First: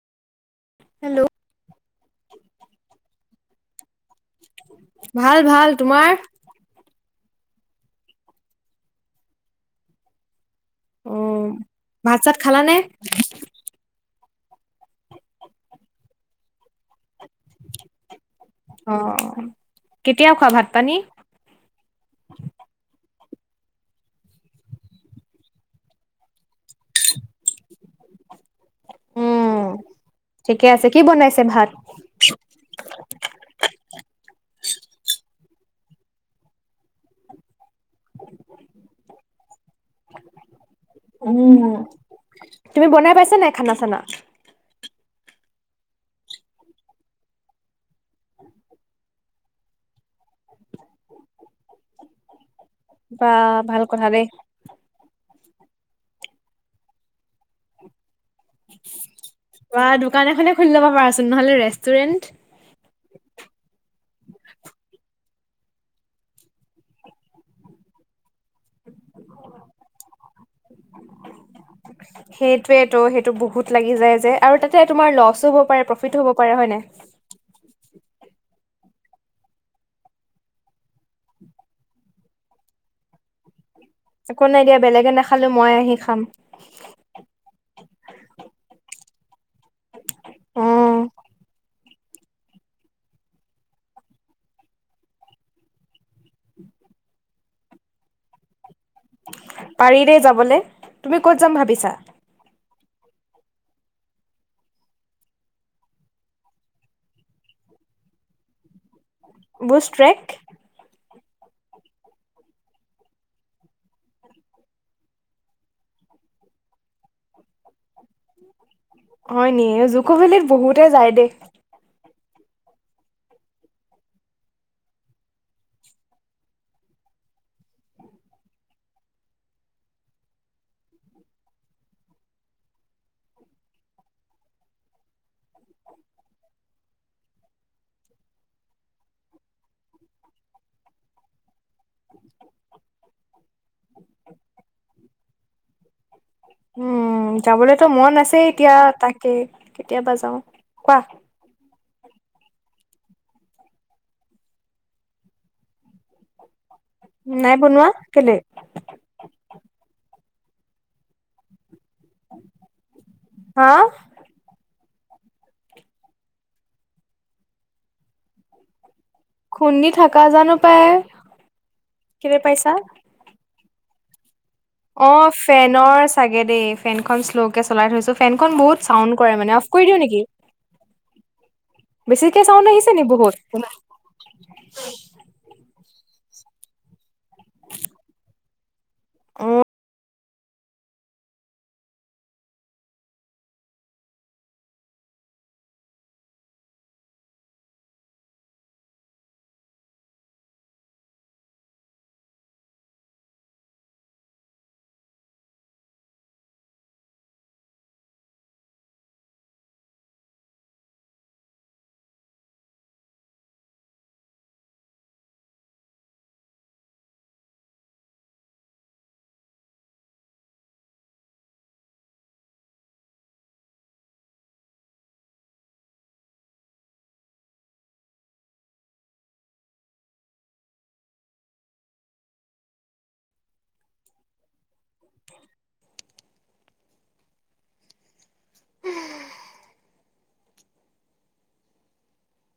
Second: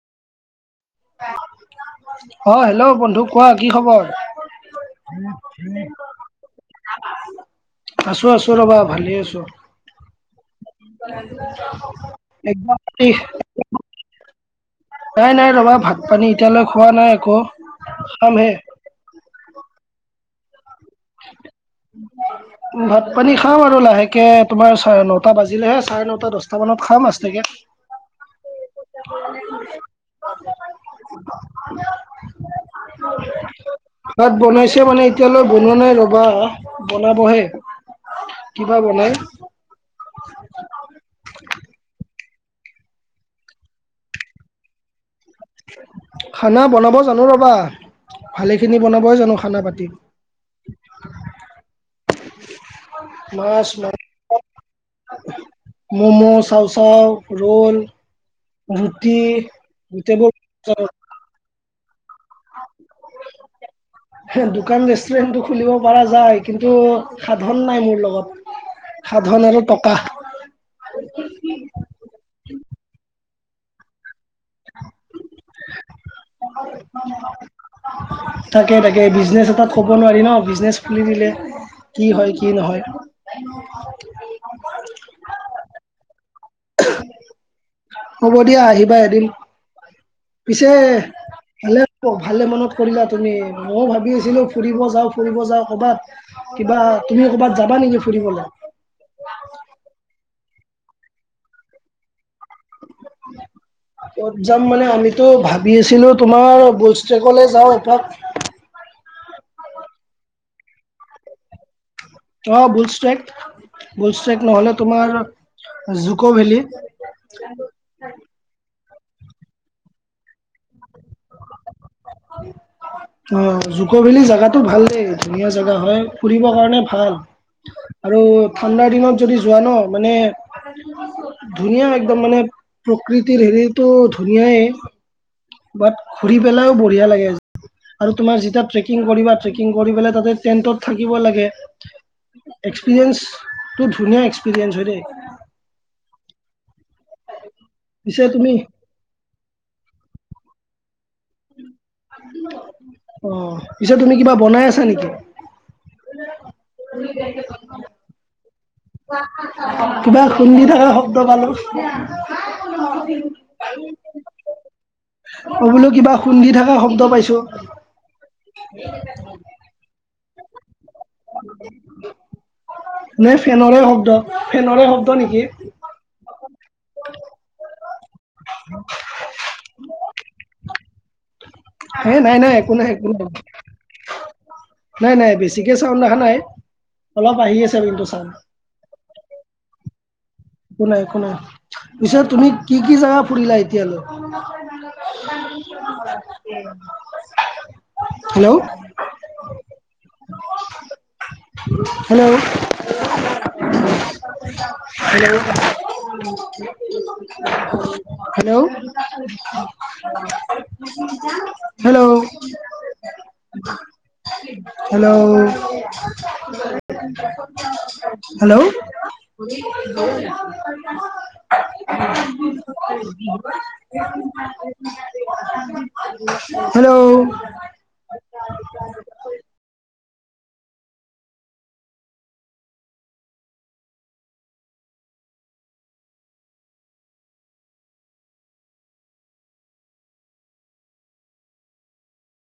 Hello অ' hello বন্ধু কোৱা কি খবৰ? ভাল ভাল তোমাৰ [inaudible] আছোঁ আছোঁ ৰবা ভালেই আছোঁ। অ ভাত চাত খালানে [inaudible] নাই নাই ৰ'বা ভাত পানী এতিয়ালৈ খোৱা নাই একো খামহে। অ' কেতিয়া খোৱা ভাত-পানী? [inaudible] [inaudible] ভাত পানী খাওঁ আৰু লাহেকে তোমাৰ চাৰে নটা বাজিলেহে চাৰে নটা দচটা মানত খাম আছতেকে। [inaudible] [inaudible] উম ঠিকে আছে কি বনাইছে ভাত তাত বনাইছে মানে এতিয়ালৈ ব বনোৱা নাই ৰ'বা বনাবহে কি বা বনাই। অ' তুমি বনাই পাইছা নাই খানা চানা? খানা বনাব জানো ৰ'বা, ভালে খিনি বনাবই জানো খানা পাতি। বা মাছ ভাল মা- কথা দেই। ম'ম' চাওঁ চাওঁ ৰোল ৰুটি বা দোকান গোটেইবোৰ এখনে খুলি ল'ব জানোঁ। পাৰাচোন নহ'লে ৰেষ্টুৰেণ্ট হে' দোকান ৰেষ্টুৰেণ্টটো খুলিব পৰা যায় কিন্তু সাধন নাই মোৰ লগত। সাধন আৰু টকা। সেইটোৱেতো, সেইটো বহুত লাগি যায় যে। আৰু তাতে তোমাৰ লছো হ'ব পাৰে, প্ৰফিতো হ'ব পাৰে, হয় নাই। [unintelligible] তাকে-তাকে, বিজনেছ এটাত ক'ব নোৱাৰি ন' বিজনেচ খুলি দিলে। কি হয়, কি নহয়। [unintelligible] একো নাই দিয়া, বেলেগে নাখালেও, মই আহি খাম। হ'ব দিয়া আহিবা এদিন, অ পিছে ভালে অ', ভালে মনত কৰিলা তুমি, ময়ো ভাবি আছিলোঁ, ফুৰিব যাওঁ, ফুৰিব যাওঁ কবাত। কিবা, তুমি ক'বাত যাবা নেকি ফুৰিবলৈ? পাৰি দেই যাবলে, তুমি ক'ত যাম ভাবিছা? [unintelligible] ক'ত যাম মানে, আমিতো ভাবি আছিলোঁ, তোমাৰ বল ষ্টেকলে যাওঁ এপাক। বুষ্ট ট্ৰেক? অ', বুছ ট্ৰেক। বুলষ্টেক ন'হলে তোমাৰ জুকৌ ভেলি। হয় নি, জুকো ভেলিত বহুতে যায় দে। [unintelligible] অ', জুকভেলি জেগাতটো ভাল দেই, ধুনীয়া জেগা হয়, ফুৰিব কাৰণে ভাল। আৰু ঠাণ্ডাৰ দিনত যদি যোৱা ন' মানে ধুনীয়া, একদম মানে, প্ৰকৃতিৰ হেৰিটো ধুনীয়াই। বাট ঘুৰি পেলাইও বঢ়িয়া লাগে। আৰু তোমাৰ যেতিয়া ট্ৰেকিং কৰিবা, ট্ৰেকিং কৰিপেলাই তাতে টেন্টত থাকিব লাগে। এক্সপিৰিয়েঞ্চটো ধুনীয়া এক্সপিৰিয়েঞ্চ হয় দেই। উম, যাবলৈতো মন পিছে আছেই, তুমি এতিয়া তাকে কেতিয়াবা যাওঁ, কোৱা। অ', পিছে তুমি কিবা বনাই আছা নেকি? নাই বনোৱা, কেলে? কিবা খুন্দি থকা শব্দ পালোঁ। হা [unintelligible] অ', বোলোঁ কিবা খুন্দি থকা শব্দ পাইছোঁ। খুন্দি থাকা, জানো পাই। কেলে পাইছা নে ফেনৰৰে শব্দ। ফেনৰে শব্দ অ', নেকি? ফেনৰ চাগে দেই, ফেনখন শ্ল'কে চলাই থৈছোঁ, ফেনখন বহুত চাউণ্ড কৰে মানে, অফ কৰি দিওঁ নেকি? এ নাই বেছিকে নাই চাওন একো নাই আহিছে নি একো বহুত? নাই-নাই, বেছি কে চাওন অহা নাই, অলপ আহি আছে কিন্তু চাওন। অ'। একো নাই, একো নাই, পিছে তুমি কি-কি জেগা ফুৰিলা এতিয়ালৈ? Hello? Hello? Hello, hello? Hello? [unintelligible] Hello, hello? [unintelligible] Hello. কেলে চেক চক উম!